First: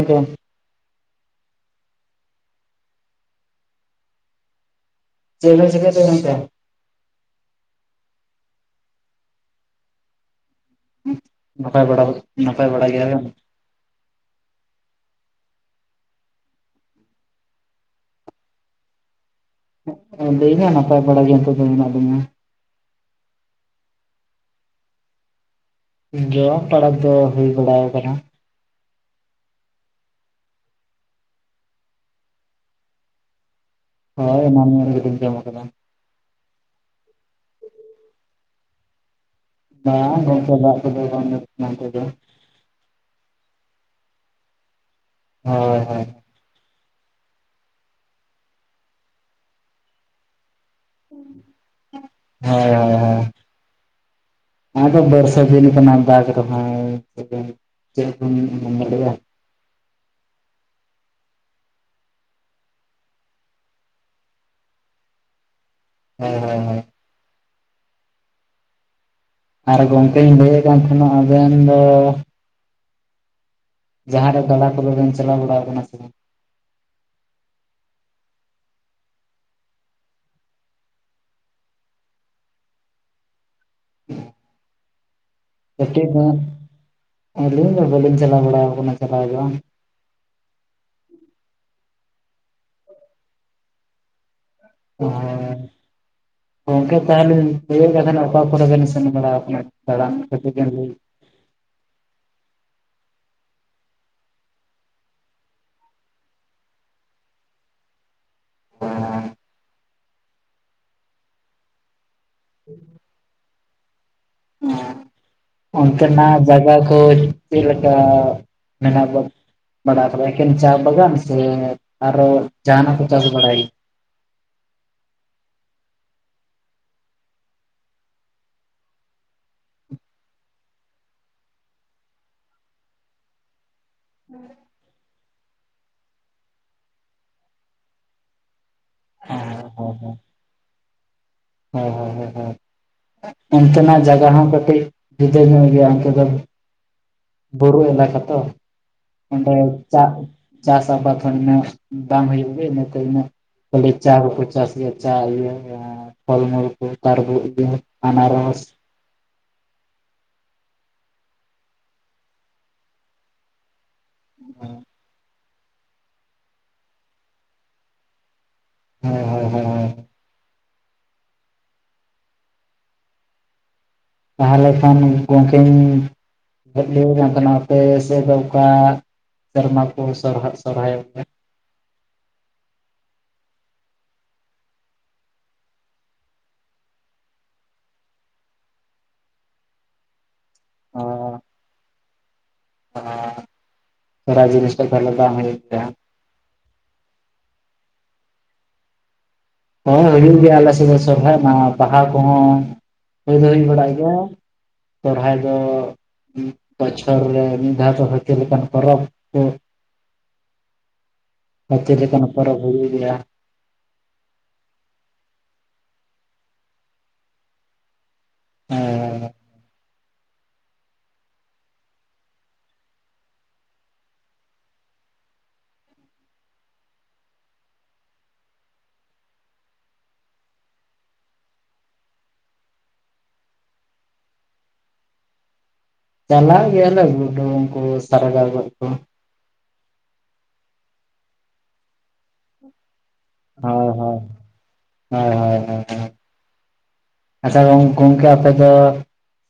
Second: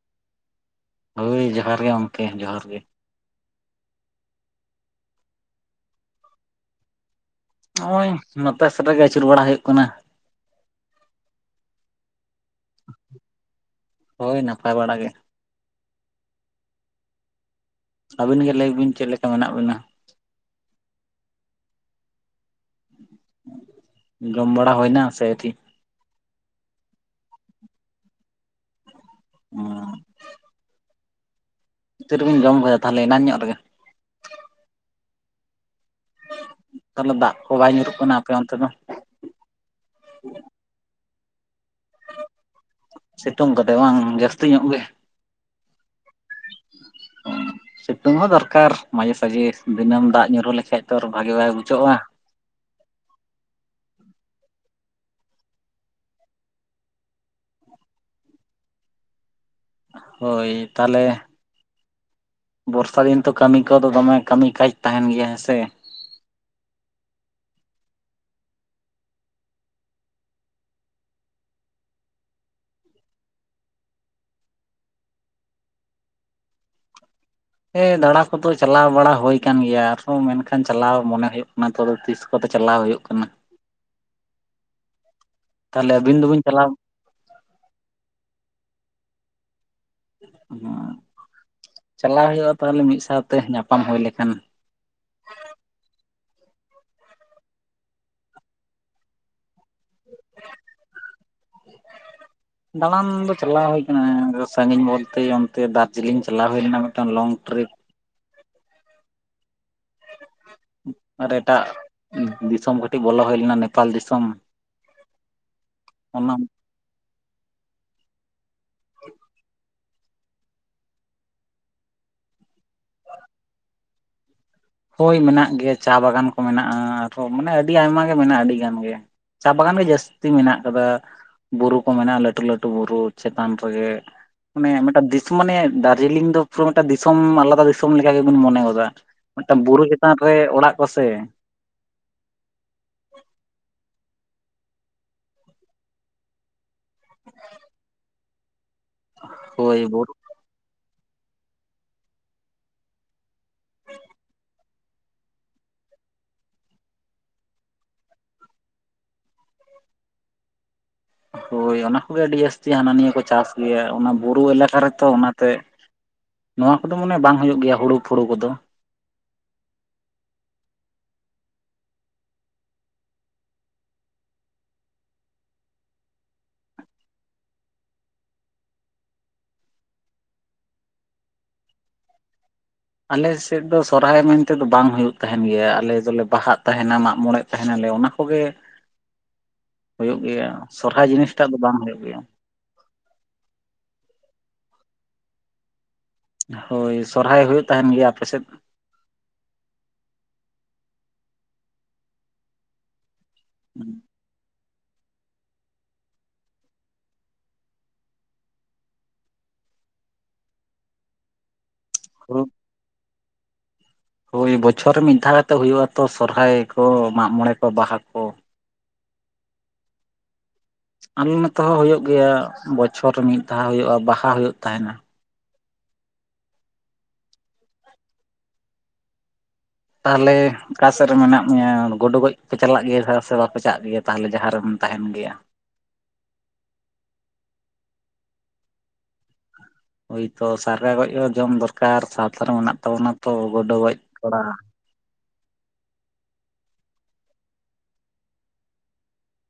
[unintelligible] ᱼᱼ ᱦᱳᱭ ᱡᱚᱦᱟᱨ ᱜᱮ ᱜᱚᱝᱠᱮ ᱡᱚᱦᱟᱨ ᱜᱮ ᱾ ᱪᱮᱫ ᱵᱤᱱ ᱪᱤᱠᱟᱹᱭ ᱫᱟ ᱜᱚᱝᱠᱮ? ᱱᱚᱜᱼᱚᱸᱭ ᱱᱚᱛᱮ ᱥᱮᱫ ᱨᱮᱜᱮ ᱟᱹᱪᱩᱨ ᱵᱟᱲᱟ ᱦᱩᱭᱩᱜ ᱠᱟᱱᱟ᱾ ᱦᱩᱸ ᱱᱟᱯᱟᱭ ᱵᱟᱲᱟ ᱜᱮ, ᱱᱟᱯᱟᱭ ᱵᱟᱲᱟ ᱜᱮᱭᱟ ᱵᱮᱱ? ᱦᱳᱭ ᱱᱟᱯᱟᱭ ᱵᱟᱲᱟ ᱜᱮ᱾ ᱟᱵᱤᱱ ᱜᱮ ᱞᱟᱹᱭ ᱵᱤᱱ ᱪᱮᱫ ᱞᱮᱠᱟ ᱢᱮᱱᱟᱜ ᱵᱤᱱᱟ? ᱟ. ᱞᱤᱧ ᱦᱚᱸ ᱱᱟᱯᱟᱭ ᱵᱟᱲᱟ ᱜᱮ ᱱᱤᱛᱚᱜ ᱫᱚ ᱢᱮᱱᱟᱜ ᱞᱤᱧᱟ᱾ ᱡᱚᱢ ᱵᱟᱲᱟ ᱦᱩᱭᱼᱱᱟ ᱥᱮ ᱟᱹᱣᱨᱤ? ᱡᱚᱢ ᱯᱟᱲᱟ ᱫᱚ ᱦᱩᱭ ᱵᱟᱲᱟᱣ ᱟᱠᱟᱱᱟ᱾ ᱚᱸᱼᱼ ᱛᱤᱨᱮ ᱵᱤᱱ ᱡᱚᱢ ᱠᱮᱫᱟ? ᱛᱟᱦᱚᱞᱮ ᱮᱱᱟᱝ ᱧᱚᱜ ᱨᱮᱜᱮ? ᱦᱳᱭ ᱮᱱᱟᱝ ᱧᱚᱜ ᱨᱮᱜᱮ ᱞᱤᱧ ᱡᱚᱢ ᱟᱠᱟᱫᱟ᱾ ᱛᱟᱦᱚᱞᱮ ᱫᱟᱜ ᱠᱚ ᱵᱟᱭ ᱧᱩᱨᱩᱜ ᱠᱟᱱᱟ ᱟᱯᱮ ᱚᱱᱛᱮ ᱫᱚ? ᱵᱟᱝ ᱜᱚᱢᱠᱮ, ᱫᱟᱜ ᱠᱚ ᱫᱚ ᱵᱟᱝ ᱧᱩᱨᱩᱜ ᱠᱟᱱᱟ ᱱᱚᱱᱛᱮ ᱫᱚ᱾ ᱥᱤᱛᱩᱝ ᱠᱟᱫᱟᱭ ᱵᱟᱝ ᱡᱟᱹᱥᱛᱤ ᱧᱚᱜ ᱜᱮ ᱾ ᱦᱳᱭ ᱦᱳᱭᱼᱼ ᱥᱤᱛᱩᱝ ᱦᱚᱸ ᱫᱚᱨᱠᱟᱨ ᱢᱟᱡᱷᱮ ᱥᱟᱡᱷᱮ ᱾ ᱫᱤᱱᱟᱹᱢ ᱫᱟᱜ ᱧᱩᱨᱩ ᱞᱮᱠᱷᱟᱡ ᱛᱚᱨ ᱵᱷᱟᱜᱮ ᱵᱟᱭ ᱵᱩᱡᱷᱟᱹᱜᱼᱟ᱾ ᱦᱳᱭ ᱦᱳᱭ ᱦᱳᱭᱼᱼ ᱦᱮᱸ ᱟᱫᱚ ᱵᱟᱹᱨᱥᱟ ᱫᱤᱱ ᱠᱟᱱᱟ ᱫᱟᱜ ᱡᱚᱨᱚᱜ ᱟᱭ ᱪᱮᱫ ᱞᱮᱠᱟᱢ ᱧᱩᱢ ᱢᱚᱸᱜᱚ [unintelligible] ᱞᱮᱭᱟ? ᱦᱳᱭ ᱛᱟᱦᱚᱞᱮᱼᱼ ᱵᱚᱨᱥᱟ ᱫᱤᱱ ᱛᱚ ᱠᱟᱹᱢᱤ ᱠᱚᱫᱚ ᱫᱚᱢᱮ ᱠᱟᱹᱢᱤ ᱠᱟᱡ ᱛᱟᱦᱮᱱ ᱜᱮᱭᱟ ᱦᱮᱸ ᱥᱮ? ᱦᱳᱭ ᱦᱳᱭ ᱦᱳᱭᱼᱼ ᱟᱨ ᱜᱚᱝᱠᱮᱧ ᱞᱟᱹᱭᱮᱫ ᱠᱟᱱ ᱛᱟᱦᱮᱱᱟ ᱟᱵᱮᱱ ᱫᱚ? ᱡᱟᱦᱟᱸ ᱨᱮ ᱛᱚᱞᱟ ᱠᱚᱫᱚ ᱵᱮᱱ ᱪᱟᱞᱟᱣ ᱵᱟᱲᱟᱣ ᱠᱟᱱᱟ ᱥᱮ ᱵᱟᱝ? ᱦᱮᱸ ᱫᱟᱬᱟ ᱠᱚᱫᱚ ᱪᱟᱞᱟᱣ ᱵᱟᱲᱟ ᱦᱩᱭ ᱟᱠᱟᱱ ᱜᱮᱭᱟ ᱾ ᱟᱨᱦᱚᱸ ᱢᱮᱱᱠᱷᱟᱱ ᱪᱟᱞᱟᱣ ᱢᱚᱱᱮ ᱦᱩᱭᱩᱜ ᱠᱟᱱᱟ ᱾ ᱛᱚᱵᱮ ᱛᱤᱥ ᱠᱚᱛᱮ ᱪᱟᱞᱟᱣ ᱦᱩᱭᱩᱜ ᱠᱟᱱᱟ᱾ [inaudible] ᱼᱼ [inaudible] ᱠᱟᱹᱴᱤᱡ ᱟᱹᱵᱤᱱ ᱫᱚ ᱫᱚᱵᱤᱱ ᱪᱟᱞᱟᱣ ᱟᱹᱞᱤᱧ ᱫᱚ ᱵᱟᱹᱞᱤᱧ ᱪᱟᱞᱟᱣ ᱵᱟᱲᱟ ᱠᱟᱱᱟ ᱪᱟᱞᱟᱣ ᱫᱚ᱾ ᱩᱸᱻᱪᱟᱞᱟᱣ ᱦᱩᱭᱩᱜᱼᱟ ᱛᱟᱦᱚᱞᱮ ᱢᱤᱫ ᱥᱟᱣᱛᱮ ᱧᱟᱯᱟᱢ ᱦᱩᱭ ᱞᱮᱠᱷᱟᱱ᱾ ᱦᱮᱸᱻ ᱜᱚᱢᱠᱮ ᱛᱟᱦᱚᱞᱮᱧ ᱱᱤᱭᱟᱹ ᱫᱟᱦᱟᱱ ᱚᱠᱟ ᱠᱚᱨᱮ ᱵᱮᱱ ᱥᱮᱱ ᱵᱟᱲᱟᱣ ᱠᱟᱱᱟ? ᱫᱟᱬᱟᱱ ᱠᱟᱛᱮ ᱜᱮᱤ ᱞᱟᱹᱭ ᱫᱟᱬᱟᱱ ᱫᱚ ᱪᱟᱞᱟᱣ ᱦᱩᱭ ᱟᱠᱟᱱᱟᱻ ᱥᱟᱺᱜᱤᱧ ᱵᱚᱞᱛᱮ ᱚᱱᱛᱮ ᱫᱟᱨᱡᱤᱞᱤᱝ ᱪᱟᱞᱟᱣ ᱦᱩᱭ ᱞᱮᱱᱟ ᱢᱤᱫᱴᱟᱝ ᱞᱚᱝ ᱴᱨᱤᱯ᱾ ᱦᱮᱸᱻ ᱟᱨ ᱮᱴᱟᱜ ᱫᱤᱥᱚᱢ ᱠᱟᱹᱴᱤᱡ ᱵᱚᱞᱚ ᱦᱩᱭ ᱞᱮᱱᱟ ᱱᱮᱯᱟᱞ ᱫᱤᱥᱚᱢ᱾ ᱦᱮᱸ, ᱚᱱᱟ ᱚᱱᱛᱮᱱᱟᱜ ᱡᱟᱜᱟ ᱠᱚ ᱪᱮᱫ ᱞᱮᱠᱟ ᱢᱮᱱᱟᱜ ᱫᱚ? ᱵᱟᱰᱟᱭ ᱫᱚᱞᱮ ᱮᱠᱮᱱ ᱪᱟ ᱵᱟᱜᱟᱱ ᱥᱮ ᱟᱨᱚ ᱡᱟᱦᱟᱱᱟᱜ ᱠᱚ ᱪᱟᱥ ᱵᱟᱲᱟᱭ? ᱦᱳᱭ ᱢᱮᱱᱟᱜ ᱜᱮᱭᱟ ᱪᱟ ᱵᱟᱜᱟᱱ ᱠᱚ ᱢᱮᱱᱟᱜᱼᱟᱻ ᱟᱨᱦᱚᱸ ᱢᱟᱱᱮ ᱟᱹᱰᱤ ᱟᱭᱢᱟ ᱜᱮ ᱢᱮᱱᱟᱜᱼᱟ ᱟᱹᱰᱤ ᱜᱟᱱ ᱜᱮ᱾ ᱪᱟ ᱵᱟᱜᱟᱱ ᱜᱮ ᱡᱟᱹᱥᱛᱤ ᱢᱮᱱᱟᱜ ᱠᱟᱫᱟ᱾ ᱵᱩᱨᱩ ᱠᱚ ᱢᱮᱱᱟᱜᱼᱟ ᱞᱟᱹᱴᱩ ᱞᱟᱹᱴᱩ ᱵᱩᱨᱩ ᱪᱮᱛᱟᱱ ᱨᱮᱜᱮ᱾ ᱦᱮᱸ ᱢᱟᱱᱮ ᱢᱤᱫᱴᱟᱜ ᱫᱤᱥᱩ ᱢᱟᱱᱮ ᱫᱟᱨᱡᱤᱞᱤᱝ ᱫᱚ ᱯᱩᱨᱚ ᱢᱤᱫᱴᱟᱜ ᱫᱤᱥᱚᱢ ᱟᱞᱟᱫᱟ ᱫᱤᱥᱚᱢ ᱞᱮᱠᱟ ᱜᱮᱵᱮᱱ ᱢᱚᱱᱮ ᱜᱚᱫᱟ᱾ ᱢᱤᱫᱴᱟᱝ ᱵᱩᱨᱩ ᱪᱮᱛᱟᱱ ᱨᱮ ᱚᱲᱟᱜ ᱠᱚᱥᱮ᱾ ᱦᱚᱭ ᱦᱚᱭ ᱦᱚᱭ ᱦᱚᱭ ᱚᱱᱛᱮᱱᱟᱜ ᱡᱟᱜᱟ ᱠᱟᱹᱴᱤᱡ ᱡᱩᱫᱟᱹ ᱧᱚᱜ ᱜᱮᱭᱟ ᱚᱱᱛᱮ ᱫᱚ ᱵᱩᱨᱩ ᱮᱞᱟᱠᱟ ᱛᱚ᱾ ᱚᱸᱰᱮ ᱦᱳᱭ ᱪᱟ ᱵᱩᱨᱩ ᱪᱟᱥ ᱟᱵᱟᱫ ᱦᱚᱸ ᱩᱱᱟᱹᱜ ᱵᱟᱝ ᱦᱩᱭᱩᱜ ᱜᱮ ᱤᱱᱟᱹᱛᱮ ᱤᱱᱟᱹᱜ ᱠᱷᱟᱹᱞᱤ ᱪᱟ ᱠᱚᱠᱚ ᱪᱟᱥ ᱜᱮᱭᱟ ᱪᱟ ᱤᱭᱟᱹ ᱯᱷᱚᱞ ᱢᱩᱞᱠᱩ ᱛᱟᱨᱯᱚᱨ ᱤᱭᱟᱹ ᱟᱱᱟᱨᱚᱥ ᱦᱳᱭ ᱚᱱᱟ ᱠᱚᱜᱮ ᱟᱹᱰᱤ ᱡᱟᱹᱥᱛᱤ ᱦᱟᱱᱟ ᱱᱤᱭᱟᱹ ᱠᱚ ᱪᱟᱥ ᱜᱮᱭᱟ ᱚᱱᱟ ᱵᱩᱨᱩ ᱮᱞᱟᱠᱟ ᱨᱮᱛᱚ ᱚᱱᱟ ᱛᱮᱜ, ᱱᱚᱣᱟ ᱠᱚᱫᱚ ᱢᱟᱱᱮ ᱵᱟᱝ ᱦᱩᱭᱩᱜ ᱜᱮᱭᱟ ᱦᱩᱲᱩ ᱯᱷᱩᱲᱩ ᱠᱚᱫᱚ᱾ ᱦᱚᱭ ᱦᱚᱭ ᱦᱚᱭ ᱦᱚᱭ᱾ ᱛᱟᱦᱮᱞᱮ ᱠᱷᱟᱱ ᱜᱚᱝᱠᱮᱧᱻ ᱦᱩᱜᱞᱤ ᱨᱮᱱ ᱠᱟᱱᱟᱯᱮ ᱟᱯᱮᱥᱮᱜ ᱫᱚ ᱚᱠᱟ ᱥᱮᱨᱢᱟ ᱠᱚ ᱥᱚᱨ ᱥᱚᱨᱦᱟᱭᱚᱜᱼᱟ? ᱟᱞᱮᱥᱮᱫ ᱫᱚ ᱥᱚᱨᱦᱟᱭ ᱢᱮᱱᱛᱮᱫᱚ ᱵᱟᱝ ᱦᱩᱭᱩᱜ ᱛᱟᱦᱮᱱ ᱜᱮᱭᱟ, ᱟᱞᱮ ᱫᱚᱞᱮ ᱵᱟᱦᱟᱜ ᱛᱟᱦᱮᱱᱟ ᱢᱟᱜᱢᱚᱬᱮᱜ ᱛᱟᱦᱮᱸ ᱱᱟᱞᱮ ᱚᱱᱟ ᱠᱚᱜᱮᱼᱼ [inaudible] ᱦᱩᱭᱩᱜ ᱜᱮᱭᱟ ᱥᱚᱨᱦᱟᱭ ᱡᱤᱱᱤᱥᱴᱟᱜ ᱫᱚ ᱵᱟᱝ ᱦᱩᱭᱩᱜ ᱜᱮᱭᱟ᱾ ᱥᱚᱨᱦᱟᱭ ᱡᱤᱱᱤᱥᱴᱟᱜ ᱫᱚ ᱵᱟᱝ ᱦᱩᱭᱩᱜ ᱜᱮᱭᱟ᱾ ᱦᱳᱭ ᱥᱚᱨᱦᱟᱭ ᱦᱩᱭᱩᱜ ᱛᱟᱦᱮᱱ ᱜᱮᱭᱟ ᱟᱯᱮᱥᱮᱫ? ᱦᱳᱭ ᱦᱩᱭᱩᱜ ᱜᱮᱭᱟ ᱟᱞᱮ ᱥᱮᱫ ᱫᱚ ᱥᱚᱨᱦᱟᱭ ᱚᱱᱟ ᱵᱟᱦᱟ ᱠᱚᱦᱚᱸ ᱦᱩᱭ ᱫᱚ ᱦᱩᱭ ᱵᱟᱲᱟᱜ ᱜᱮᱭᱟ᱾ ᱥᱚᱨᱦᱟᱭ ᱫᱚᱻ ᱵᱚᱪᱷᱚᱨ ᱨᱮ ᱢᱤᱫ ᱫᱷᱟᱣ ᱛᱚ ᱦᱟᱹᱛᱤ ᱞᱮᱠᱟᱱ ᱯᱚᱨᱚᱵᱽ ᱥᱮ ᱦᱟᱹᱛᱤ ᱞᱮᱠᱟᱱ ᱯᱚᱨᱚᱵᱽ ᱦᱩᱲᱩ ᱜᱮᱭᱟ ᱦᱳᱭ ᱵᱚᱪᱷᱚᱨ ᱨᱮ ᱢᱤᱫ ᱫᱷᱟᱣ ᱠᱟᱛᱮ ᱦᱩᱭᱩᱜᱼᱟ ᱛᱚ ᱥᱚᱨᱦᱟᱭ ᱠᱚ, ᱢᱟᱜ ᱢᱚᱬᱮ ᱠᱚ, ᱵᱟᱦᱟ ᱠᱚ ᱦᱩᱹᱻ ᱟᱞᱮ ᱱᱚᱛᱮ ᱦᱚ ᱦᱩᱭᱩᱜ ᱜᱮᱭᱟ ᱵᱚᱪᱷᱚᱨ ᱨᱮ ᱢᱤᱫ ᱫᱷᱟᱣ ᱦᱩᱭᱩᱜᱼᱟ ᱵᱟᱦᱟ ᱦᱩᱭᱩᱜ ᱛᱟᱦᱮᱱᱟ᱾ ᱛᱟᱦᱚᱞᱮᱻ ᱚᱠᱟ ᱥᱮᱫ ᱨᱮ ᱢᱮᱱᱟᱜ ᱢᱮᱭᱟ ᱜᱳᱰᱳ ᱜᱚᱡ ᱯᱮ ᱪᱟᱞᱟᱜ ᱜᱮᱭᱟ ᱥᱮ ᱵᱟᱯᱮ ᱪᱟᱜ ᱜᱮᱭᱟ? ᱛᱟᱦᱚᱞᱮ ᱡᱟᱦᱟᱸ ᱨᱮᱢ ᱛᱟᱦᱮᱱ ᱜᱮᱭᱟ? ᱪᱟᱞᱟᱜ ᱜᱮᱭᱟᱞᱮ ᱜᱩᱰᱩ ᱩᱝᱠᱩ ᱥᱟᱨᱜᱟᱣ ᱜᱚᱡ ᱠᱚ᱾ ᱦᱳᱭᱛᱚ ᱥᱟᱨᱮ ᱜᱚᱡ ᱠᱚ ᱡᱚᱢ ᱫᱚᱨᱠᱟᱨ ᱥᱟᱶᱛᱟ ᱨᱮ ᱢᱮᱱᱟᱜ ᱛᱟᱵᱚᱱᱟ᱾ ᱛᱚ ᱜᱩᱰᱩ ᱦᱳᱭ ᱜᱚᱡ ᱦᱳᱭ, ᱛᱷᱚᱲᱟ ᱦᱳᱭ ᱦᱳᱭ ᱦᱮᱸ ᱦᱮᱸ ᱟᱪᱪᱷᱟ ᱜᱚᱝᱠᱮ ᱚᱱᱠᱟ ᱟᱯᱮ ᱫᱚ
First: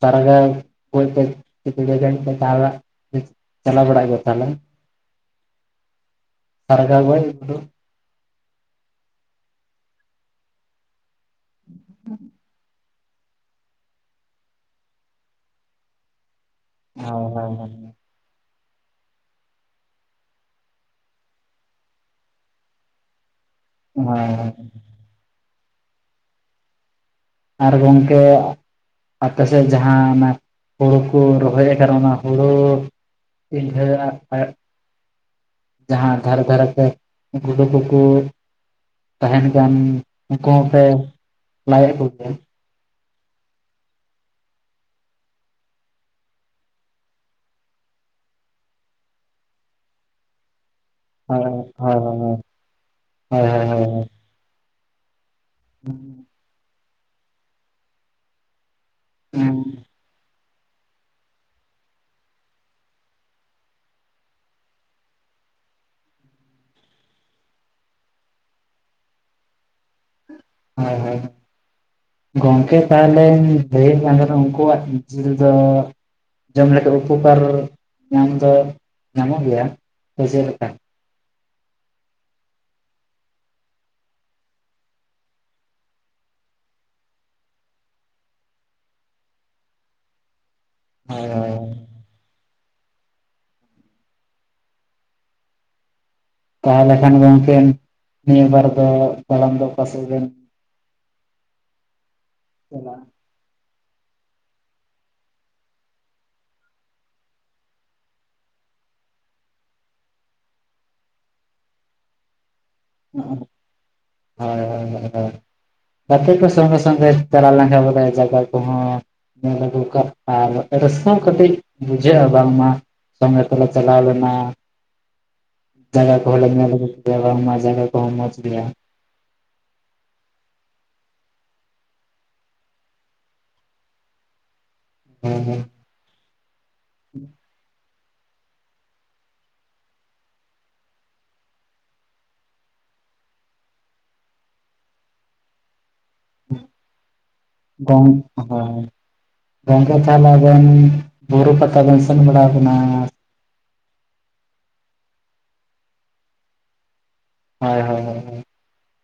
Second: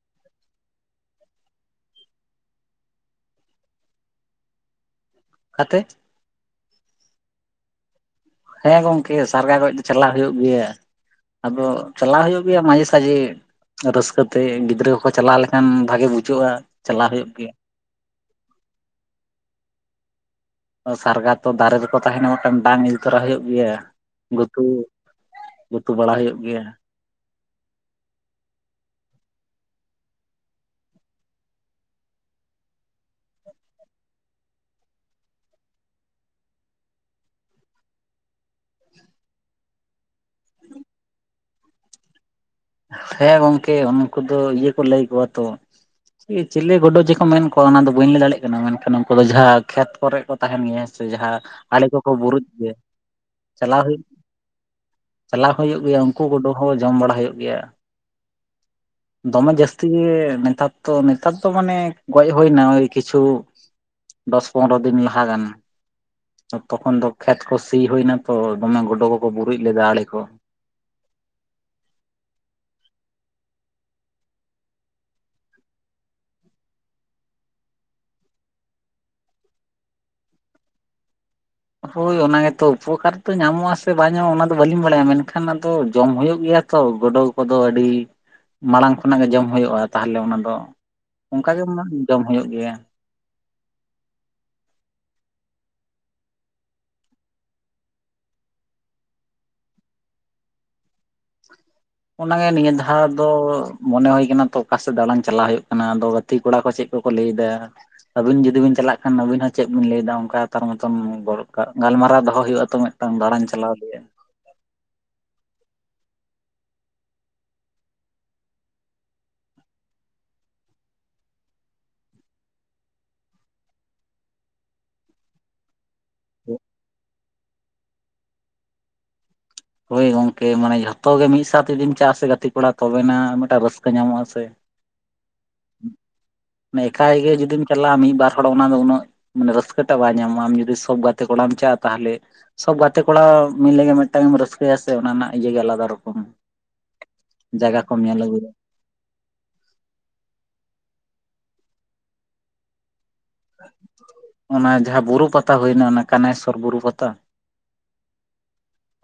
ᱛᱟᱨᱜᱟᱣ ᱜᱚᱡ ᱯᱮ ᱪᱟᱞᱟᱣ ᱵᱟᱲᱟᱜ ᱜᱮᱭᱟ ᱛᱟᱦᱞᱮ? ᱟᱠᱟ ᱛᱮ? ᱥᱟᱨᱜᱟ ᱜᱚᱡᱽ ᱜᱩᱰᱩ ᱦᱮᱸ ᱜᱚᱝᱠᱮ ᱥᱟᱨᱜᱟ ᱜᱚᱡ ᱫᱚ ᱪᱟᱞᱟᱜ ᱦᱩᱭᱩᱜ ᱜᱮᱭᱟ᱾ ᱟᱫᱚ ᱪᱟᱞᱟᱜ ᱦᱩᱭᱩᱜ ᱜᱮᱭᱟ ᱢᱟᱡᱷᱮ ᱥᱟᱡᱷᱮ ᱨᱟᱹᱥᱠᱟᱹ ᱛᱮ ᱜᱤᱫᱽᱨᱟᱹ ᱠᱚᱠᱚ ᱪᱟᱞᱟᱣ ᱞᱮᱠᱷᱟᱱ ᱵᱷᱟᱜᱮ ᱵᱩᱡᱷᱟᱹᱜ-ᱟ᱾ ᱚ ᱦᱮᱸ ᱦᱮᱸ ᱥᱟᱨᱜᱟ ᱛᱚ ᱫᱟᱨᱮ ᱨᱮᱠᱚ ᱛᱟᱦᱮᱱᱟ ᱢᱤᱫᱴᱟᱝ ᱰᱟᱝ ᱤᱫᱤ ᱛᱚᱨᱟ ᱦᱩᱭᱩᱜ ᱜᱮᱭᱟ ᱦᱳᱭ ᱜᱩᱛᱩ ᱜᱩᱛᱩ ᱵᱟᱲᱟ ᱦᱩᱭᱩᱜ ᱜᱮᱭᱟ᱾ ᱟᱨ ᱜᱚᱝᱠᱮ ᱟᱯᱮ ᱥᱮᱫ ᱡᱟᱦᱟᱸ ᱚᱱᱟ ᱦᱩᱲᱩ ᱠᱩ ᱨᱚᱦᱚᱭ ᱟᱠᱟᱫᱟ ᱚᱱᱟ ᱦᱩᱲᱩ [unintelligible] ᱡᱟᱦᱟᱸ ᱫᱷᱟᱨᱮ ᱫᱷᱟᱨᱮ ᱛᱮ ᱜᱩᱰᱩ ᱠᱩ ᱠᱩ ᱛᱟᱦᱮᱱ ᱠᱟᱱ ᱩᱝᱠᱩ ᱦᱚᱸᱯᱮ ᱞᱟᱭᱮᱫ ᱠᱚᱜᱮᱭᱟ? ᱦᱮᱸ ᱜᱚᱝᱠᱮ ᱩᱱᱠᱩ ᱫᱚ ᱤᱭᱟᱹ ᱠᱚ ᱞᱟᱹᱭ ᱠᱚᱣᱟ ᱛᱚ, ᱤ ᱪᱤᱞᱤ ᱜᱳᱰᱳ ᱡᱮᱠᱚ ᱢᱮᱱ ᱠᱚᱣᱟ ᱚᱱᱟ ᱫᱚ ᱵᱟᱹᱧ ᱞᱟᱹᱭ ᱫᱟᱲᱮᱜ ᱠᱟᱱᱟ ᱢᱮᱱᱠᱷᱟᱱ ᱩᱱᱠᱩ ᱫᱚ ᱡᱟᱦᱟᱸ ᱠᱷᱮᱛ ᱠᱚᱨᱮ ᱠᱚ ᱛᱟᱦᱮᱱ ᱜᱮᱭᱟ ᱦᱮᱸᱥᱮ ᱡᱟᱦᱟᱸ ᱦᱳᱭ ᱟᱲᱮ ᱦᱳᱭ ᱠᱚᱠᱚ ᱵᱩᱨᱩᱡ ᱜᱮᱭᱟ, ᱦᱳᱭ ᱦᱳᱭ ᱪᱟᱞᱟᱣ ᱦᱳᱭ ᱦᱩᱭᱩᱜ ᱪᱟᱞᱟᱣ ᱦᱩᱭᱩᱜ ᱜᱮᱭᱟ ᱩᱱᱠᱩ ᱜᱩᱰᱩ ᱦᱚᱸ ᱡᱚᱢ ᱵᱟᱲᱟ ᱦᱩᱭᱩᱜ ᱜᱮᱭᱟ᱾ ᱫᱚᱢᱮ ᱦᱳᱭ ᱡᱟᱹᱥᱛᱤ ᱜᱮ ᱱᱮᱛᱟᱨ ᱫᱚ, ᱱᱮᱛᱟᱨ ᱫᱚ ᱢᱟᱱᱮ ᱜᱚᱡ ᱦᱩᱭᱱᱟ ᱳᱭ ᱠᱤᱪᱷᱩ ᱫᱚᱥ ᱯᱚᱱᱨᱚ ᱫᱤᱱ ᱞᱟᱦᱟ ᱜᱟᱱ᱾ ᱛᱚᱠᱷᱚᱱ ᱫᱚ ᱠᱷᱮᱛ ᱠᱚ ᱥᱤ ᱦᱩᱭ ᱱᱟ ᱛᱚ ᱫᱚᱢᱮ ᱜᱩᱰᱩ ᱠᱚᱠᱚ ᱵᱩᱨᱩᱡ ᱞᱮᱫᱟ ᱟᱲᱮ ᱠᱚ᱾ ᱦᱳᱭ ᱦᱳᱭ ᱜᱚᱝᱠᱮ ᱛᱟᱦᱚᱞᱮᱧ ᱞᱟᱹᱭᱮᱜ ᱠᱟᱱ ᱛᱮᱦᱚᱱᱟ ᱩᱱᱠᱩᱣᱟᱜ ᱡᱤᱞ ᱫᱚ ᱡᱚᱢ ᱞᱮᱠᱷᱟᱱ ᱩᱯᱚᱠᱟᱨ ᱧᱟᱢ ᱫᱚ ᱧᱟᱢᱚᱜ ᱜᱮᱭᱟ ᱛᱚ ᱪᱮᱜ ᱞᱮᱠᱟ? ᱦᱳᱭ ᱚᱱᱟ ᱜᱮᱛᱚ ᱩᱯᱚᱠᱟᱨ ᱛᱚ ᱧᱟᱢᱚᱜ-ᱟ ᱥᱮ ᱵᱟᱝ ᱧᱟᱢᱚᱜ-ᱟ ᱚᱱᱟ ᱫᱚ ᱵᱟᱹᱞᱤᱧ ᱵᱟᱲᱟᱭᱟ ᱢᱮᱱᱠᱷᱟᱱ ᱟᱫᱚ ᱡᱚᱢ ᱦᱩᱭᱩᱜ ᱜᱮᱭᱟ, ᱛᱚ ᱜᱳᱰᱳ ᱠᱚᱫᱚ ᱟᱹᱰᱤ ᱢᱟᱲᱟᱝ ᱠᱷᱚᱱᱟᱜ ᱜᱮ ᱡᱚᱢ ᱦᱳᱭᱳᱜ-ᱟ, ᱛᱟᱦᱞᱮ ᱚᱱᱟ ᱫᱚ ᱦᱳᱭ ᱚᱝᱠᱟ ᱦᱳᱭ ᱜᱮ ᱡᱚᱢ ᱦᱩᱭᱩᱜ ᱜᱮᱭᱟ᱾ ᱛᱟᱦᱚᱞᱮ ᱠᱷᱟᱱ ᱜᱚᱝᱠᱮ ᱱᱤᱭᱟᱹ ᱵᱟᱨ ᱫᱚ ᱛᱟᱲᱟᱢ ᱫᱚ ᱚᱠᱟ ᱥᱮᱫ ᱵᱮᱱ ᱚᱱᱟᱜᱮ ᱱᱤᱭᱟᱹ ᱪᱟᱞᱟᱜᱼᱟ ᱫᱷᱟᱣ ᱫᱚ ᱢᱚᱱᱮ ᱦᱩᱭ ᱠᱟᱱᱟ ᱛᱚ ᱚᱠᱟ ᱥᱮᱫ ᱫᱟᱬᱟᱱ ᱪᱟᱞᱟᱜ ᱦᱩᱭᱩᱜ ᱠᱟᱱᱟ ᱟᱫᱚ ᱜᱟᱛᱮ ᱠᱚᱲᱟ ᱠᱚ ᱪᱮᱫ ᱠᱚ ᱠᱚ ᱞᱟᱹᱭᱫᱟ, ᱟᱹᱵᱤᱱ ᱡᱩᱫᱤ ᱵᱤᱱ ᱪᱟᱞᱟᱜ ᱠᱷᱟᱱ ᱟᱹᱵᱤᱱ ᱦᱚᱸ ᱪᱮᱫ ᱵᱤᱱ ᱞᱟᱹᱭᱫᱟ ᱚᱱᱠᱟ ᱛᱟᱨ ᱢᱚᱛᱚᱱ ᱜᱟᱞᱢᱟᱨᱟᱣ ᱫᱚᱦᱚ ᱦᱩᱭᱩᱜ-ᱟ ᱛᱚ ᱴᱟᱱ ᱫᱟᱬᱟᱱ ᱪᱟᱞᱟᱣ ᱨᱮᱭᱟᱜ᱾ ᱦᱳᱭ ᱦᱳᱭ ᱜᱟᱛᱮ ᱠᱚ ᱥᱚᱸᱜᱮ ᱥᱚᱸᱜᱮ ᱪᱟᱞᱟᱣ ᱞᱮᱝᱠᱷᱟ ᱵᱚᱞᱮ ᱡᱟᱜᱟ ᱠᱚᱦᱚᱸ ᱧᱮᱞ ᱫᱚ ᱫᱚᱨᱠᱟᱨ ᱟᱨ ᱨᱟᱹᱥᱠᱟᱹ ᱦᱚᱸ ᱠᱟᱹᱴᱤᱡ ᱵᱩᱡᱷᱟᱹᱜ-ᱟ ᱵᱟᱝᱢᱟ ᱥᱚᱸᱜᱮ ᱛᱮᱞᱮ ᱪᱟᱞᱟᱣ ᱞᱮᱱᱟ᱾ ᱡᱟᱜᱟ ᱠᱚᱸᱦᱚᱸᱞᱮ ᱧᱮᱞ ᱟᱹᱜᱩ ᱠᱮᱫᱟ ᱵᱟᱝ ᱢᱟ ᱡᱟᱜᱟ ᱠᱚᱸᱦᱚ ᱢᱚᱡᱽ ᱜᱮᱭᱟ᱾ ᱦᱳᱭ ᱜᱚᱝᱠᱮ ᱢᱟᱱᱮ ᱡᱷᱚᱛᱚ ᱜᱮ ᱢᱤᱫ ᱥᱟᱶᱛᱮ ᱡᱩᱫᱤᱢ ᱪᱟᱜ ᱟ ᱥᱮ ᱜᱟᱛᱮ ᱠᱚᱲᱟ ᱛᱚᱵᱮᱱᱟᱜ ᱢᱤᱫᱴᱟᱝ ᱨᱟᱹᱥᱠᱟᱹ ᱧᱟᱢᱚᱜ ᱟ ᱥᱮ᱾ ᱦᱮᱸ ᱦᱮᱸ ᱱᱮ ᱮᱠᱷᱟᱭ ᱜᱮ ᱡᱩᱫᱤᱢ ᱪᱟᱞᱟᱜ-ᱟ ᱢᱤᱜ ᱵᱟᱨ ᱦᱚᱲ ᱚᱱᱟ ᱫᱚ ᱩᱱᱟᱹᱜ ᱢᱟᱱᱮ ᱨᱟᱹᱥᱠᱟᱹ ᱴᱟᱜ ᱵᱟᱝ ᱧᱟᱢᱚᱜ-ᱟ ᱟᱢ ᱡᱩᱫᱤ ᱥᱚᱵ ᱜᱟᱛᱮ ᱠᱚᱲᱟᱢ ᱪᱟᱜ-ᱟ ᱛᱟᱦᱞᱮ ᱥᱚᱵ ᱜᱟᱛᱮ ᱠᱚᱲᱟ ᱢᱤᱞᱮ ᱜᱮ ᱢᱮᱜᱴᱟᱝ ᱮᱢ ᱨᱟᱹᱥᱠᱟᱹᱭᱟ ᱥᱮ ᱚᱱᱟ ᱨᱮᱱᱟᱜ ᱤᱭᱟᱹ ᱜᱮ ᱟᱞᱟᱫᱟ ᱨᱚᱠᱚᱢ᱾ ᱡᱟᱭᱜᱟ ᱠᱚᱢ ᱜᱝ ᱧᱮᱞ ᱟᱹᱜᱩᱭᱟ ᱦᱳᱭ ᱜᱚᱝᱠᱮ ᱛᱟᱦᱞᱮ ᱟᱵᱮᱱ ᱵᱩᱨᱩ ᱯᱟᱛᱟ ᱵᱮᱱ ᱥᱮᱱ ᱵᱟᱲᱟᱣ ᱠᱟᱱᱟ? ᱚᱱᱟ ᱡᱟᱦᱟᱸ ᱵᱩᱨᱩ ᱯᱟᱛᱟ ᱦᱩᱭᱱᱟ ᱚᱱᱟ ᱠᱟᱱᱮᱥᱥᱚᱨ ᱵᱩᱨᱩ ᱯᱟᱛᱟ᱾ ᱦᱚᱭ ᱦᱚᱭ ᱦᱚᱭ ᱦᱚᱭ᱾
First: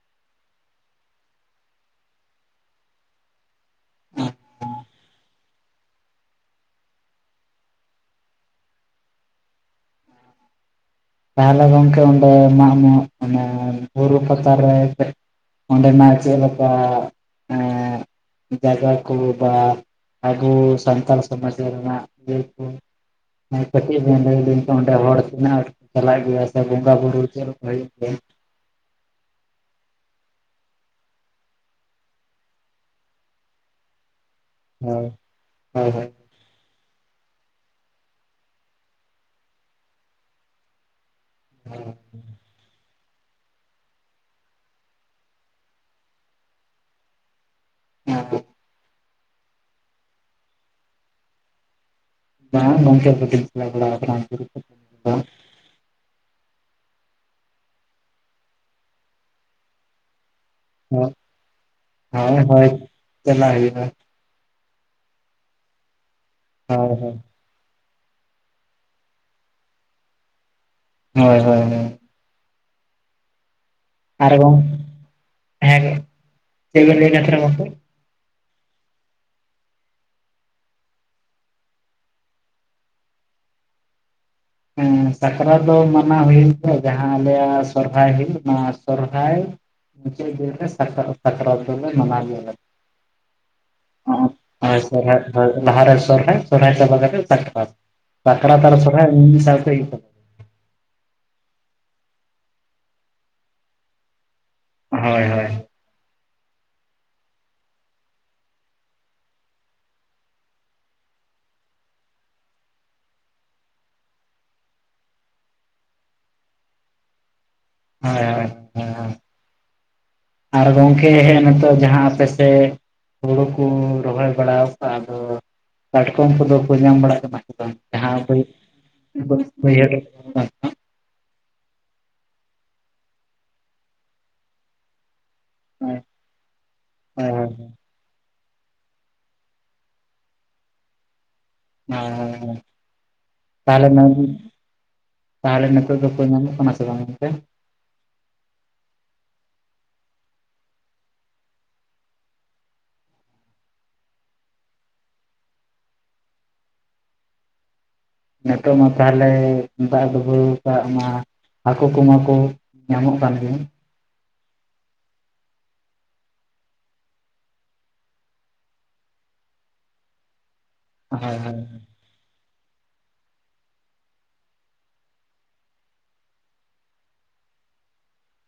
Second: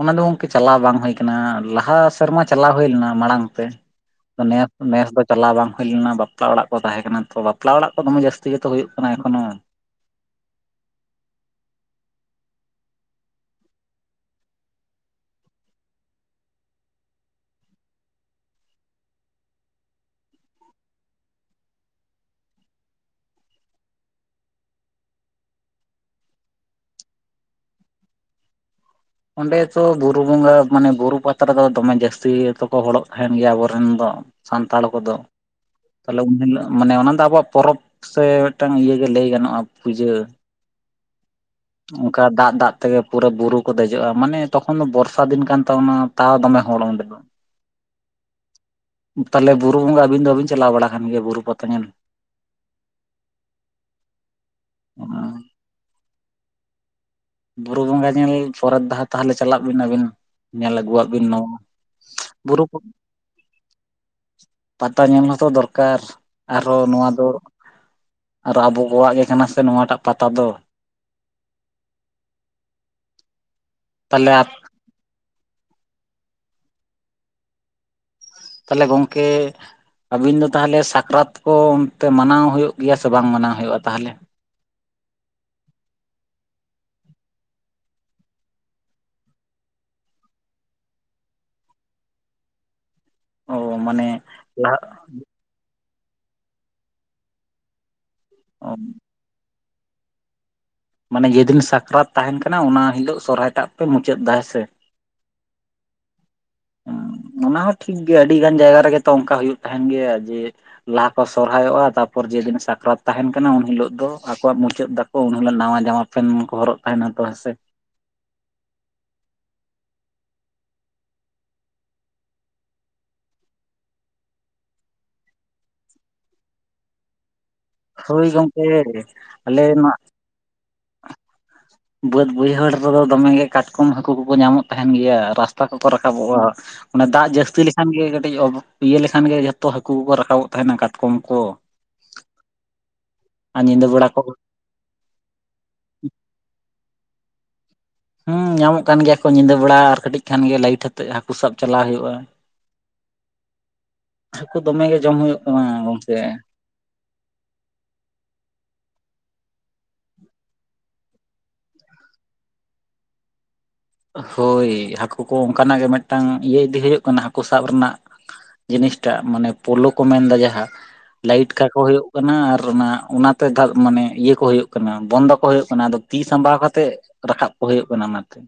ᱚᱱᱟ ᱫᱚ ᱜᱚᱝᱠᱮ ᱪᱟᱞᱟᱣ ᱵᱟᱝ ᱦᱩᱭ ᱠᱟᱱᱟ, ᱞᱟᱦᱟ ᱥᱮᱨᱢᱟ ᱪᱟᱞᱟᱣ ᱦᱩᱭ ᱞᱮᱱᱟ ᱢᱟᱲᱟᱝ ᱛᱮ᱾ ᱫᱚ ᱱᱮᱥ ᱱᱮᱥ ᱫᱚ ᱪᱟᱞᱟᱣ ᱵᱟᱝ ᱦᱩᱭ ᱞᱮᱱᱟ ᱵᱟᱯᱞᱟ ᱚᱲᱟᱜ ᱠᱚ ᱛᱟᱦᱮᱸ ᱠᱟᱱᱟ ᱛᱚ ᱵᱟᱯᱞᱟ ᱚᱲᱟᱜ ᱠᱚ ᱫᱚᱢᱮ ᱡᱟᱹᱥᱛᱤ ᱜᱮᱛᱚ ᱦᱩᱭᱩᱜ ᱠᱟᱱᱟ ᱮᱠᱷᱚᱱᱳ᱾ ᱛᱟᱦᱞᱮ ᱜᱚᱢᱠᱮ ᱚᱸᱰᱮ ᱢᱟᱜ ᱢᱟᱜ ᱢᱟᱱᱮ ᱵᱩᱨᱩ ᱯᱟᱛᱟ ᱨᱮ ᱪᱮᱜ, ᱚᱸᱰᱮ ᱱᱟᱜ ᱪᱮᱜ ᱞᱮᱠᱟ ᱮᱸ ᱡᱟᱭᱜᱟ ᱠᱚ ᱵᱟ ᱟᱵᱚ ᱥᱟᱱᱛᱟᱬ ᱥᱚᱢᱟᱡᱽ ᱨᱮᱱᱟᱜ ᱤᱭᱟᱹ ᱠᱚ, ᱱᱮ ᱯᱟᱴᱤ ᱵᱚᱱᱫᱚᱭ ᱞᱟᱹᱜᱤᱫ ᱛᱮ ᱚᱱᱰᱮ ᱦᱚᱲ ᱛᱤᱱᱟᱹᱜ ᱪᱟᱞᱟᱜ ᱜᱮᱭᱟ ᱥᱮ ᱵᱚᱸᱜᱟ ᱵᱩᱨᱩ ᱪᱮᱫ ᱞᱮᱠᱟ ᱦᱩᱭᱩᱜ ᱜᱮᱭᱟ? ᱚᱸᱰᱮ ᱛᱚ ᱵᱩᱨᱩ ᱵᱚᱸᱜᱟ ᱢᱟᱱᱮ ᱵᱩᱨᱩ ᱯᱟᱛᱟ ᱨᱮᱫᱚ ᱫᱚᱢᱮ ᱡᱟᱹᱥᱛᱤ ᱫᱚᱠᱚ ᱦᱚᱲᱚᱜ ᱛᱟᱦᱮᱱ ᱜᱮᱭᱟ ᱟᱵᱚᱨᱮᱱ ᱫᱚ᱾ ᱥᱟᱱᱛᱟᱲ ᱦᱳᱭ ᱠᱚᱫᱚ ᱦᱳᱭ ᱦᱳᱭ ᱛᱟᱦᱞᱮ ᱩᱱᱦᱤᱞᱳᱜ, ᱢᱟᱱᱮ ᱚᱱᱟ ᱫᱚ ᱟᱵᱚᱣᱟᱜ ᱯᱚᱨᱚᱵᱽ ᱥᱮ ᱢᱤᱫᱴᱟᱝ ᱤᱭᱟᱹᱜᱮ ᱞᱟᱹᱭ ᱜᱟᱱᱚᱜᱼᱟ ᱯᱩᱡᱟᱹ᱾ ᱚᱸᱠᱟ ᱫᱟᱜ ᱫᱟᱜ ᱛᱮᱜᱮ ᱯᱩᱨᱟᱹ ᱵᱩᱨᱩ, ᱠᱚ ᱫᱮᱡᱚᱜᱼᱟ ᱢᱟᱱᱮ ᱛᱚᱠᱷᱚᱱ ᱫᱚ ᱵᱚᱨᱥᱟ ᱫᱤᱱ ᱠᱟᱱ ᱛᱟᱵᱚᱱᱟ ᱛᱟᱣ ᱫᱚᱢᱮ ᱦᱚᱲ ᱚᱸᱰᱮ ᱫᱚ᱾ [inaudible] ᱛᱟᱞᱦᱮ ᱵᱩᱨᱩ ᱵᱚᱸᱜᱟ ᱟᱹᱵᱤᱱ ᱫᱚ ᱵᱟᱵᱤᱱ ᱪᱟᱞᱟᱣ ᱵᱟᱲᱟ ᱠᱟᱱ ᱜᱮᱭᱟ ᱵᱩᱨᱩ ᱯᱟᱛᱟ ᱧᱮᱞ? ᱵᱟᱝ ᱜᱚᱝᱠᱮ ᱟᱰᱤ ᱫᱤᱱ ᱪᱟᱞᱟᱣ ᱵᱟᱲᱟᱣ ᱟᱠᱟᱱᱟ [inaudible] ᱵᱩᱨᱩ ᱵᱚᱸᱜᱟ ᱧᱮᱞ ᱯᱚᱨᱮ ᱫᱷᱟᱣ ᱛᱟᱦᱞᱮ ᱪᱟᱞᱟᱜ ᱵᱤᱱ ᱟᱵᱤᱱ᱾ ᱧᱮᱞ ᱟᱹᱜᱩᱣᱟᱜ ᱦᱳᱭ ᱵᱤᱱ ᱱᱚᱣᱟ ᱵᱩᱨᱩ ᱠᱚᱼᱼ ᱫᱟᱞᱟᱜ ᱦᱩᱭᱩᱜᱼᱟ᱾ ᱯᱟᱛᱟ ᱧᱮᱞ ᱦᱚᱸᱛᱚ ᱫᱚᱨᱠᱟᱨ ᱟᱨᱦᱚᱸ ᱦᱳᱭ ᱱᱚᱣᱟ ᱦᱳᱭ ᱫᱚᱼᱼ ᱟᱨ ᱟᱵᱚ ᱠᱚᱣᱟᱜ ᱜᱮ ᱠᱟᱱᱟ ᱥᱮ ᱱᱚᱣᱟᱴᱟᱜ ᱯᱟᱛᱟ ᱫᱚ᱾ ᱦᱳᱭ ᱦᱳᱭ ᱦᱳᱭ᱾ ᱛᱟᱦᱚᱞᱮ ᱟᱨ ᱜᱚᱝ ᱦᱮᱸ ᱜᱮ, ᱪᱮᱫ ᱵᱤᱱ ᱞᱟᱹᱭ ᱧᱟ ᱛᱟᱦᱮ ᱜᱚᱝᱠᱮ? ᱛᱟᱞᱦᱮ ᱜᱚᱝᱠᱮᱼᱼ ᱟᱹᱵᱤᱱ ᱫᱚ ᱛᱟᱦᱞᱮ ᱥᱟᱠᱨᱟᱛ ᱠᱚ ᱚᱱᱛᱮ ᱢᱟᱱᱟᱣ ᱦᱩᱭᱩᱜ ᱜᱮᱭᱟ ᱥᱮ ᱵᱟᱝ ᱢᱟᱱᱟᱣ ᱦᱩᱭᱩᱜᱼᱟ ᱛᱟᱦᱞᱮ? ᱦᱮᱸ ᱥᱟᱠᱨᱟᱛ ᱫᱚ ᱢᱟᱱᱟᱣ ᱦᱩᱭᱮᱱ ᱜᱮᱭᱟ ᱡᱟᱦᱟᱸ ᱟᱞᱮᱭᱟᱜ ᱥᱚᱨᱦᱟᱭ ᱦᱩᱭᱩᱜ ᱱᱟ ᱥᱚᱨᱦᱟᱭ ᱢᱩᱪᱟᱹᱫᱽ ᱫᱤᱱ ᱨᱮ ᱥᱟᱠᱨᱟᱛ ᱥᱟᱠᱨᱟᱛ ᱫᱚᱞᱮ ᱢᱟᱱᱟᱣ ᱜᱮᱭᱟ ᱞᱮ ᱾ ᱚ ᱢᱟᱱᱮ ᱞᱟᱦᱟᱼᱼ ᱥᱚᱨᱦᱟᱭ ᱦᱳᱭ ᱞᱟᱦᱟᱨᱮ ᱥᱚᱨᱦᱟᱭ, ᱥᱚᱨᱦᱟᱭ ᱪᱟᱵᱟ ᱠᱟᱛᱮᱜ ᱥᱟᱠᱨᱟᱛ, ᱥᱟᱠᱨᱟᱛ ᱟᱨ ᱥᱚᱨᱦᱟᱭ ᱢᱤ ᱢᱤᱜ ᱥᱟᱣᱛᱮ ᱦᱩᱭᱩᱜ ᱛᱟᱯᱼᱼ ᱢᱟᱱᱮ ᱡᱮᱫᱤᱱ ᱥᱟᱠᱨᱟᱛ ᱛᱟᱦᱮᱱ ᱠᱟᱱᱟ ᱚᱱᱟ ᱦᱤᱞᱳᱜ ᱥᱚᱦᱨᱟᱭ ᱴᱟᱜ ᱯᱮ ᱢᱩᱪᱟᱹᱫ ᱫᱟ ᱦᱮᱸ ᱥᱮ? ᱦᱳᱭ ᱦᱳᱭ᱾ ᱚᱸ ᱚᱱᱟ ᱦᱚᱸ ᱴᱷᱤᱠ ᱜᱮᱭᱟ ᱟᱹᱰᱤ ᱜᱟᱱ ᱡᱟᱭᱜᱟ ᱨᱮᱜᱮ ᱛᱚ ᱚᱱᱠᱟ ᱦᱩᱭᱩᱜ ᱛᱟᱦᱮᱱ ᱜᱮᱭᱟ ᱡᱮᱼᱼ ᱞᱟᱦᱟ ᱠᱚ ᱥᱚᱨᱦᱟᱭᱚᱜᱼᱟ ᱛᱟᱨᱯᱚᱨ ᱡᱮᱫᱤᱱ ᱥᱟᱠᱨᱟᱛ ᱛᱟᱦᱮᱱ ᱠᱟᱱᱟ ᱩᱱᱦᱤᱞᱚᱜ ᱫᱚ ᱟᱠᱚᱣᱟᱜ ᱢᱩᱪᱟᱹᱫ ᱫᱟ᱾ ᱠᱚ ᱩᱱ ᱦᱤᱞᱳᱜ ᱱᱟᱣᱟ ᱡᱟᱢᱟ ᱯᱮᱱ ᱠᱚ ᱦᱚᱨᱚᱜ ᱛᱟᱦᱮᱱᱟ ᱛᱚ ᱦᱮᱸ ᱥᱮ? ᱦᱳᱭ ᱦᱳᱭ ᱦᱳᱭ ᱦᱳᱭ᱾ ᱟᱨ ᱜᱚᱝᱠᱮ ᱦᱮᱜᱼᱮ ᱱᱤᱛᱚᱜ ᱡᱟᱦᱟᱸ ᱟᱯᱮ ᱥᱮᱼᱼ ᱦᱳᱲᱳ ᱠᱩ ᱨᱚᱦᱚᱭ ᱵᱟᱲᱟᱣ ᱠᱟᱜ ᱟᱫᱚ ᱠᱟᱴᱠᱚᱢ ᱠᱚᱫᱚ ᱠᱚ ᱧᱟᱢ ᱵᱟᱲᱟᱜ ᱠᱟᱱᱟ ᱥᱮ ᱵᱟᱝ? ᱡᱟᱦᱟᱸ ᱦᱳᱭ ᱯᱟᱹᱭᱤᱯ ᱜᱚᱝᱠᱮ ᱟᱞᱮ [inaudible] ᱵᱟᱹᱭᱦᱟᱹᱲ ᱢᱟ ᱨᱮᱠᱚ ᱛᱟᱦ ᱵᱟᱹᱫᱽ ᱵᱟᱹᱭᱦᱟᱹᱲ ᱨᱮᱫᱚ ᱫᱚᱢᱮ ᱜᱮ ᱠᱟᱴᱠᱚᱢ ᱦᱟᱹᱠᱩ ᱠᱚᱠᱚ ᱧᱟᱢᱚᱜ ᱛᱟᱦᱮᱱ ᱜᱮᱭᱟ ᱨᱟᱥᱼᱼ ᱛᱟ ᱠᱚᱠᱚ ᱨᱟᱠᱟᱵᱚᱜᱼᱟ, ᱚᱱᱮ ᱫᱟᱜ ᱦᱳᱭ ᱦᱳᱭ ᱡᱟᱹᱥᱛᱤ ᱞᱮᱠᱷᱟᱱ ᱜᱮ ᱠᱟᱹᱴᱤᱡ ᱚᱵᱽᱼᱼ ᱤᱭᱟᱹ ᱞᱮᱠᱷᱟᱱ ᱜᱮ ᱡᱚᱛᱚ ᱦᱟᱹᱠᱩ ᱠᱚᱠᱚ ᱨᱟᱠᱟᱵᱚᱜ ᱛᱟᱦᱮᱱᱟ ᱠᱟᱛᱠᱚᱢ ᱠᱚ᱾ ᱦᱚᱭ ᱦᱚᱭ ᱦᱚᱭ ᱟᱨ ᱧᱤᱫᱟᱹ ᱛᱟᱦᱞᱮ ᱵᱮᱲᱟ ᱠᱚ ᱢᱮᱱᱼᱼ ᱛᱟᱦᱞᱮ ᱱᱤᱛᱚᱜ ᱫᱚᱠᱚ ᱧᱟᱢᱚᱜ ᱠᱟᱱᱟ ᱥᱮ ᱵᱟᱝ ᱚᱱᱛᱮ? ᱦᱩᱸ ᱧᱟᱢᱚᱜ ᱠᱟᱱ ᱜᱮᱭᱟ ᱠᱚ ᱧᱤᱫᱟᱹ ᱵᱮᱲᱟ ᱟᱨ ᱠᱟᱹᱴᱤᱡ ᱠᱷᱟᱱ ᱜᱮ ᱞᱟᱭᱤᱴ ᱟᱛᱮᱜ ᱦᱟᱠᱩ ᱥᱟᱵᱽ ᱪᱟᱞᱟᱜ ᱦᱩᱭᱩᱜᱼᱟ᱾ ᱟᱱ ᱼᱤᱱᱴᱮᱞᱤᱡᱤᱵᱮᱞ ᱦᱟᱹᱠᱩ ᱫᱚᱢᱮ ᱜᱮ ᱡᱚᱢ ᱦᱩᱭᱩᱜ ᱠᱟᱱᱟ ᱜᱚᱝᱠᱮ᱾ ᱱᱤᱛᱚᱜ ᱢᱟ ᱛᱟᱦᱚᱞᱮᱭ ᱫᱟᱜ ᱰᱩᱵᱟᱹᱣ ᱠᱟᱜ ᱢᱟ᱾ ᱦᱟᱹᱠᱩ ᱠᱚ ᱢᱟᱠᱚ ᱧᱟᱢᱚᱜ ᱠᱟᱱ ᱜᱮ᱾ ᱦᱳᱭ ᱦᱟᱹᱠᱩ ᱠᱚ ᱚᱝᱠᱟᱱᱟᱜ ᱜᱮ ᱢᱤᱫᱴᱟᱝ ᱤᱭᱟᱹ ᱤᱫᱤ ᱦᱩᱭᱩᱜ ᱠᱟᱱᱟ ᱦᱟᱹᱠᱩ ᱥᱟᱵ ᱨᱮᱱᱟᱜ ᱡᱤᱱᱤᱥ ᱴᱟᱜ ᱢᱟᱱᱮ ᱯᱳᱞᱳ ᱠᱚ ᱢᱮᱱᱫᱟ ᱡᱟᱦᱟᱸ, ᱦᱳᱭ ᱦᱳᱭ ᱞᱟᱭᱤᱴ ᱠᱟᱠᱚ ᱦᱩᱭᱩᱜ ᱠᱟᱱᱟ ᱟᱨ ᱚᱱᱟ ᱚᱱᱟᱛᱮ ᱫᱟᱞ ᱢᱟᱱᱮ ᱤᱭᱟᱹ ᱠᱚ ᱦᱩᱭᱩᱜ ᱠᱟᱱᱟ ᱵᱚᱱᱫᱚ ᱠᱚ ᱦᱩᱭᱩᱜ ᱠᱟᱱᱟ ᱟᱫᱚ ᱛᱤ ᱥᱟᱢᱵᱟᱣ ᱠᱟᱛᱮᱜ ᱨᱟᱠᱟᱵᱽ ᱠᱚ ᱦᱩᱭᱩᱜ ᱠᱟᱱᱟ ᱚᱱᱟᱛᱮ᱾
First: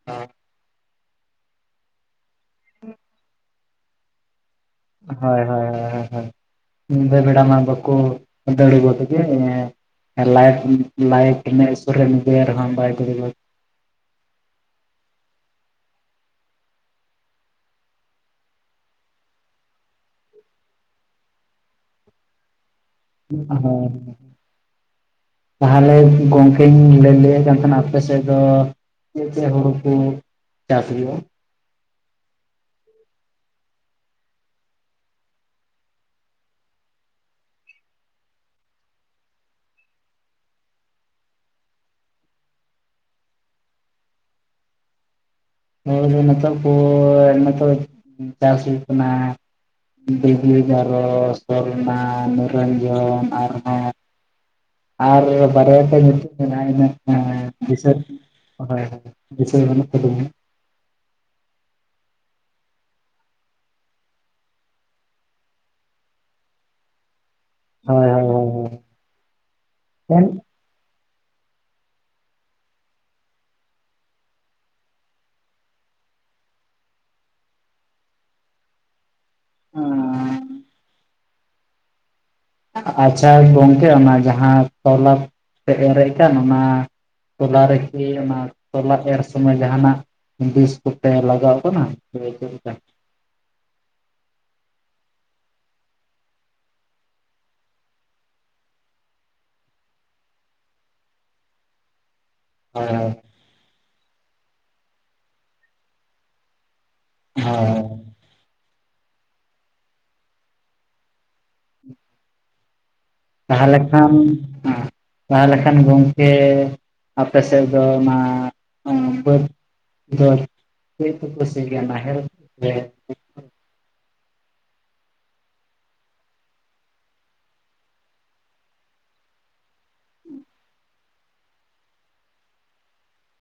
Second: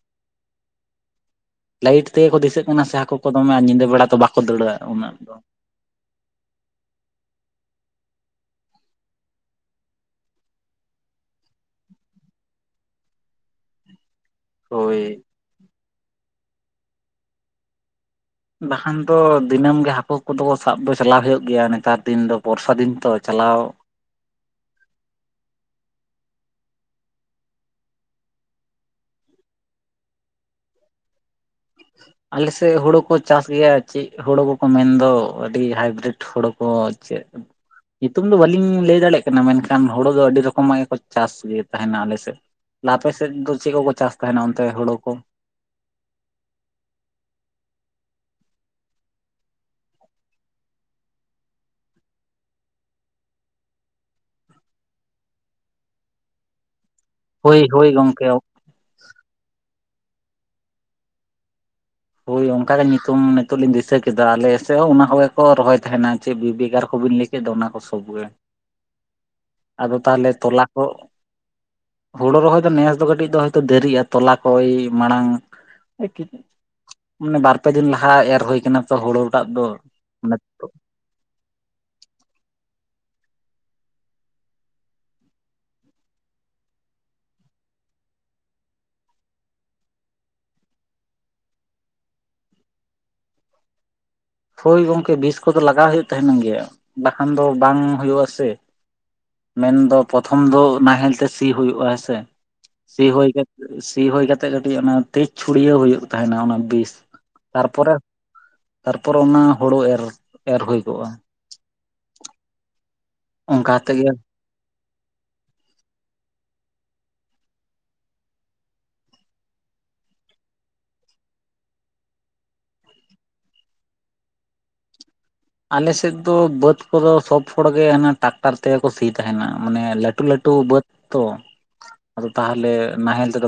[inaudible] ᱞᱟᱭᱤᱴ ᱛᱮᱜᱮ ᱠᱚ ᱫᱤᱥᱟᱹᱜ ᱠᱟᱱᱟ ᱥᱮ ᱦᱟᱹᱠᱩ ᱠᱚ ᱫᱚᱢᱮ ᱟᱨ ᱧᱤᱫᱟᱹ ᱵᱮᱲᱟ ᱛᱚ ᱵᱟᱠᱚ ᱫᱟᱹᱲᱟ᱾ ᱩᱱᱟᱹᱜ ᱦᱳᱭ ᱫᱚ ᱦᱳᱭ ᱦᱳᱭ ᱦᱳᱭ ᱦᱳᱭ, ᱧᱤᱫᱟᱹ ᱵᱮᱲᱟ ᱢᱟ ᱵᱟᱠᱚ ᱫᱟᱹᱲ ᱜᱚᱫᱽ ᱜᱮ ᱢᱟᱱᱮ ᱞᱟᱭᱤᱴ ᱞᱟᱭᱤᱴ ᱩᱱᱤᱭᱟᱜ ᱥᱩᱨ ᱨᱮᱢ ᱤᱫᱤᱭᱟᱭ ᱨᱮᱦᱚᱸ ᱵᱟᱭ ᱫᱟᱹᱲ [inaudible] ᱦᱳᱭ᱾ ᱵᱟᱠᱷᱟᱱ ᱫᱚ ᱫᱤᱱᱟᱹᱢ ᱜᱮ ᱦᱟᱹᱠᱩ ᱠᱚᱫᱚ ᱠᱚ ᱥᱟᱵ ᱫᱚ ᱪᱟᱞᱟᱣ ᱦᱩᱭᱩᱜ ᱜᱮᱭᱟ ᱱᱮᱛᱟᱨ ᱫᱤᱱ ᱫᱚ ᱵᱚᱨᱥᱟ ᱫᱤᱱ ᱛᱚ᱾ ᱪᱟᱞᱟᱣ [inaudible] ᱛᱟᱦᱚᱞᱮ ᱜᱚᱝᱠᱮᱧ ᱞᱟᱹᱭ ᱞᱟᱹᱭᱮᱜ ᱠᱟᱱ ᱛᱟᱦᱮᱱᱟ ᱟᱯᱮ ᱥᱮᱫ ᱫᱚ ᱪᱮᱫ ᱪᱮᱫ ᱦᱩᱲᱩ [inaudible] ᱪᱟᱥ ᱜᱮᱭᱟ? ᱟᱞᱮ ᱥᱮᱫ ᱦᱳᱲᱳ ᱠᱚ ᱪᱟᱥ ᱜᱮᱭᱟ ᱪᱮᱫ ᱦᱩᱲᱩ ᱠᱚᱠᱚ ᱢᱮᱱᱫᱚ ᱟᱹᱰᱤ ᱦᱟᱭᱵᱨᱤᱰ ᱦᱳᱲᱳ ᱠᱚ ᱪᱮᱫ, ᱧᱩᱛᱩᱢ ᱫᱚ ᱵᱟᱹᱞᱤᱧ ᱞᱟᱹᱭ ᱫᱟᱲᱮᱭᱟᱜ ᱠᱟᱱᱟ ᱢᱮᱱᱠᱷᱟᱱ ᱦᱳᱲᱳ ᱫᱚ ᱟᱹᱰᱤ ᱨᱚᱠᱚᱢᱟᱜ ᱜᱮᱠᱚ ᱪᱟᱥ ᱜᱮ ᱛᱟᱦᱮᱸᱱᱟ ᱟᱞᱮ ᱥᱮᱫ᱾ ᱟᱯᱮ ᱥᱮᱫ ᱫᱚ ᱪᱮᱫ ᱠᱚᱠᱚ ᱪᱟᱥ ᱛᱟᱦᱮᱸᱱᱟ ᱚᱱᱛᱮ ᱦᱳᱲᱳ ᱠᱚ? [inaudible] ᱱᱚᱛᱮ [inaudible] ᱪᱟᱥ ᱦᱩᱭᱩᱜ ᱠᱟᱱᱟ [inaudible] ᱥᱚᱨᱱᱟ, ᱱᱤᱨᱚᱧᱡᱚᱱ, ᱟᱨ [inaudible] ᱟᱨ ᱵᱟᱨᱭᱟ ᱯᱮᱭᱟ ᱧᱩᱛᱩᱢ ᱢᱮᱱᱟᱜ-ᱟ ᱤᱱᱟᱹ ᱦᱳᱭ ᱫᱤᱥᱟᱹ ᱦᱳᱭ ᱜᱚᱝᱠᱮ᱾ ᱦᱳᱭ ᱦᱚᱭ ᱫᱤᱥᱟᱹ ᱵᱟᱹᱱᱩᱜ ᱛᱟᱹᱞᱤᱧᱟ᱾ ᱦᱳᱭ ᱚᱝᱠᱟ ᱜᱮ ᱧᱩᱛᱩᱢ ᱱᱤᱛᱚᱜ ᱞᱤᱧ ᱫᱤᱥᱟᱹ ᱠᱮᱫᱟ ᱟᱞᱮ ᱥᱮᱫ ᱦᱚᱸ ᱚᱱᱟ ᱠᱚᱜᱮ ᱠᱚ ᱨᱚᱦᱚᱭ ᱛᱟᱦᱮᱸᱱᱟ ᱪᱮᱫ ᱵᱤᱵᱤ ᱮᱜᱟᱨᱚ ᱠᱚᱵᱤᱱ ᱞᱟᱹᱭ ᱠᱮᱫ ᱫᱚ ᱚᱱᱟ ᱠᱚ ᱥᱚᱵ ᱜᱮ᱾ [inaudible] ᱟᱫᱚ ᱛᱟᱦᱚᱞᱮ ᱦᱳᱭ ᱛᱚᱞᱟ ᱠᱚ ᱦᱳᱲᱳ ᱨᱚᱦᱚᱭ ᱫᱚ ᱱᱮᱥ ᱫᱚ ᱠᱟᱹᱴᱤᱡ ᱫᱚ ᱦᱚᱭᱛᱚ ᱫᱮᱨᱤᱭᱟᱜ ᱛᱚᱞᱟ ᱠᱚ ᱳᱭ ᱢᱟᱲᱟᱝ [inaudible] ᱢᱟᱱᱮ ᱵᱟᱨᱯᱮ ᱫᱤᱱ ᱞᱟᱦᱟ ᱮᱨ ᱦᱩᱭ ᱠᱟᱱᱟ ᱛᱚ ᱦᱳᱲᱳ᱾ ᱫᱟᱜ ᱫᱚ ᱮᱱ ᱱᱮᱛᱚᱜ ᱟᱪᱪᱷᱟ ᱜᱚᱝᱠᱮ ᱚᱱᱟ ᱡᱟᱦᱟᱸ ᱛᱚᱞᱟ ᱠᱚ ᱯᱮ ᱮᱨᱮᱜ ᱠᱟᱱ ᱚᱱᱟ ᱛᱚᱞᱟ ᱨᱮᱠᱤ ᱚᱱᱟ ᱛᱚᱞᱟ ᱮᱨ ᱥᱚᱢᱚᱭ ᱡᱟᱦᱟᱸᱱᱟᱜ ᱵᱤᱥ ᱠᱚᱯᱮ ᱞᱟᱜᱟᱣ ᱛᱟᱦᱮᱸᱱᱟ ᱥᱮ ᱪᱮᱫ ᱞᱮᱠᱟ? ᱦᱳᱭ ᱜᱚᱝᱠᱮ ᱵᱤᱥ ᱠᱚᱫᱚ ᱞᱟᱜᱟᱣ ᱦᱩᱭᱩᱜ ᱛᱟᱦᱮᱸᱱ ᱜᱮᱭᱟ, ᱵᱟᱠᱷᱟᱱ ᱫᱚ ᱵᱟᱝ ᱦᱩᱭᱩᱜᱼᱟ ᱥᱮ᱾ ᱢᱮᱱ ᱫᱚ ᱯᱨᱚᱛᱷᱚᱢ ᱫᱚ ᱱᱟᱦᱮᱞ ᱛᱮ ᱥᱤ ᱦᱩᱭᱩᱜᱼᱟ ᱦᱮᱸ ᱥᱮ᱾ ᱦᱳᱭ ᱥᱤ ᱦᱳᱭ ᱦᱩᱭ ᱠᱟᱛᱮ ᱥᱤ ᱦᱩᱭ ᱠᱟᱛᱮ ᱠᱟᱹᱴᱤᱡ ᱚᱱᱟ ᱛᱮᱡᱽ ᱪᱷᱩᱲᱭᱟᱹᱣ ᱦᱩᱭᱩᱜ ᱛᱟᱦᱮᱸᱱᱟ ᱚᱱᱟ ᱵᱤᱥ᱾ ᱛᱟᱨᱯᱚᱨᱮ ᱦᱳᱭ ᱛᱟᱨᱯᱚᱨᱮ ᱚᱱᱟ ᱦᱳᱰᱳ ᱮᱨ, ᱮᱨ ᱦᱩᱭ ᱠᱚᱜᱼᱟ᱾ ᱚᱱᱠᱟ ᱛᱟᱦᱚᱞᱮ ᱠᱟᱛᱮᱜ ᱜᱮ ᱠᱷᱟᱱ [inaudible] ᱛᱟᱦᱚᱞᱮ ᱠᱷᱟᱱ ᱜᱚᱝᱠᱮ ᱟᱯᱮ ᱥᱮᱫ ᱫᱚ ᱚᱱᱟ ᱵᱟᱹᱫᱽ [inaudible] ᱪᱮᱫ ᱛᱮᱯᱮ ᱥᱤ ᱜᱮᱭᱟ ᱱᱟᱦᱮᱞ [inaudible] ᱟᱞᱮ ᱥᱮᱫ ᱫᱚ ᱵᱟᱹᱫᱽ ᱠᱚᱫᱚ ᱥᱚᱵᱽ ᱦᱚᱲ ᱜᱮ ᱦᱟᱱᱟ ᱴᱟᱠᱴᱟᱨ ᱛᱮ ᱜᱮ ᱠᱚ ᱥᱤᱻ ᱛᱟᱦᱮᱸᱱᱟ, ᱢᱟᱱᱮ ᱞᱟᱹᱴᱩ-ᱞᱟᱹᱴᱩ ᱵᱟᱹᱫᱽ ᱛᱚ ᱟᱫᱚ ᱛᱟᱦᱚᱞᱮ ᱱᱟᱦᱮᱞ ᱛᱮᱫᱚ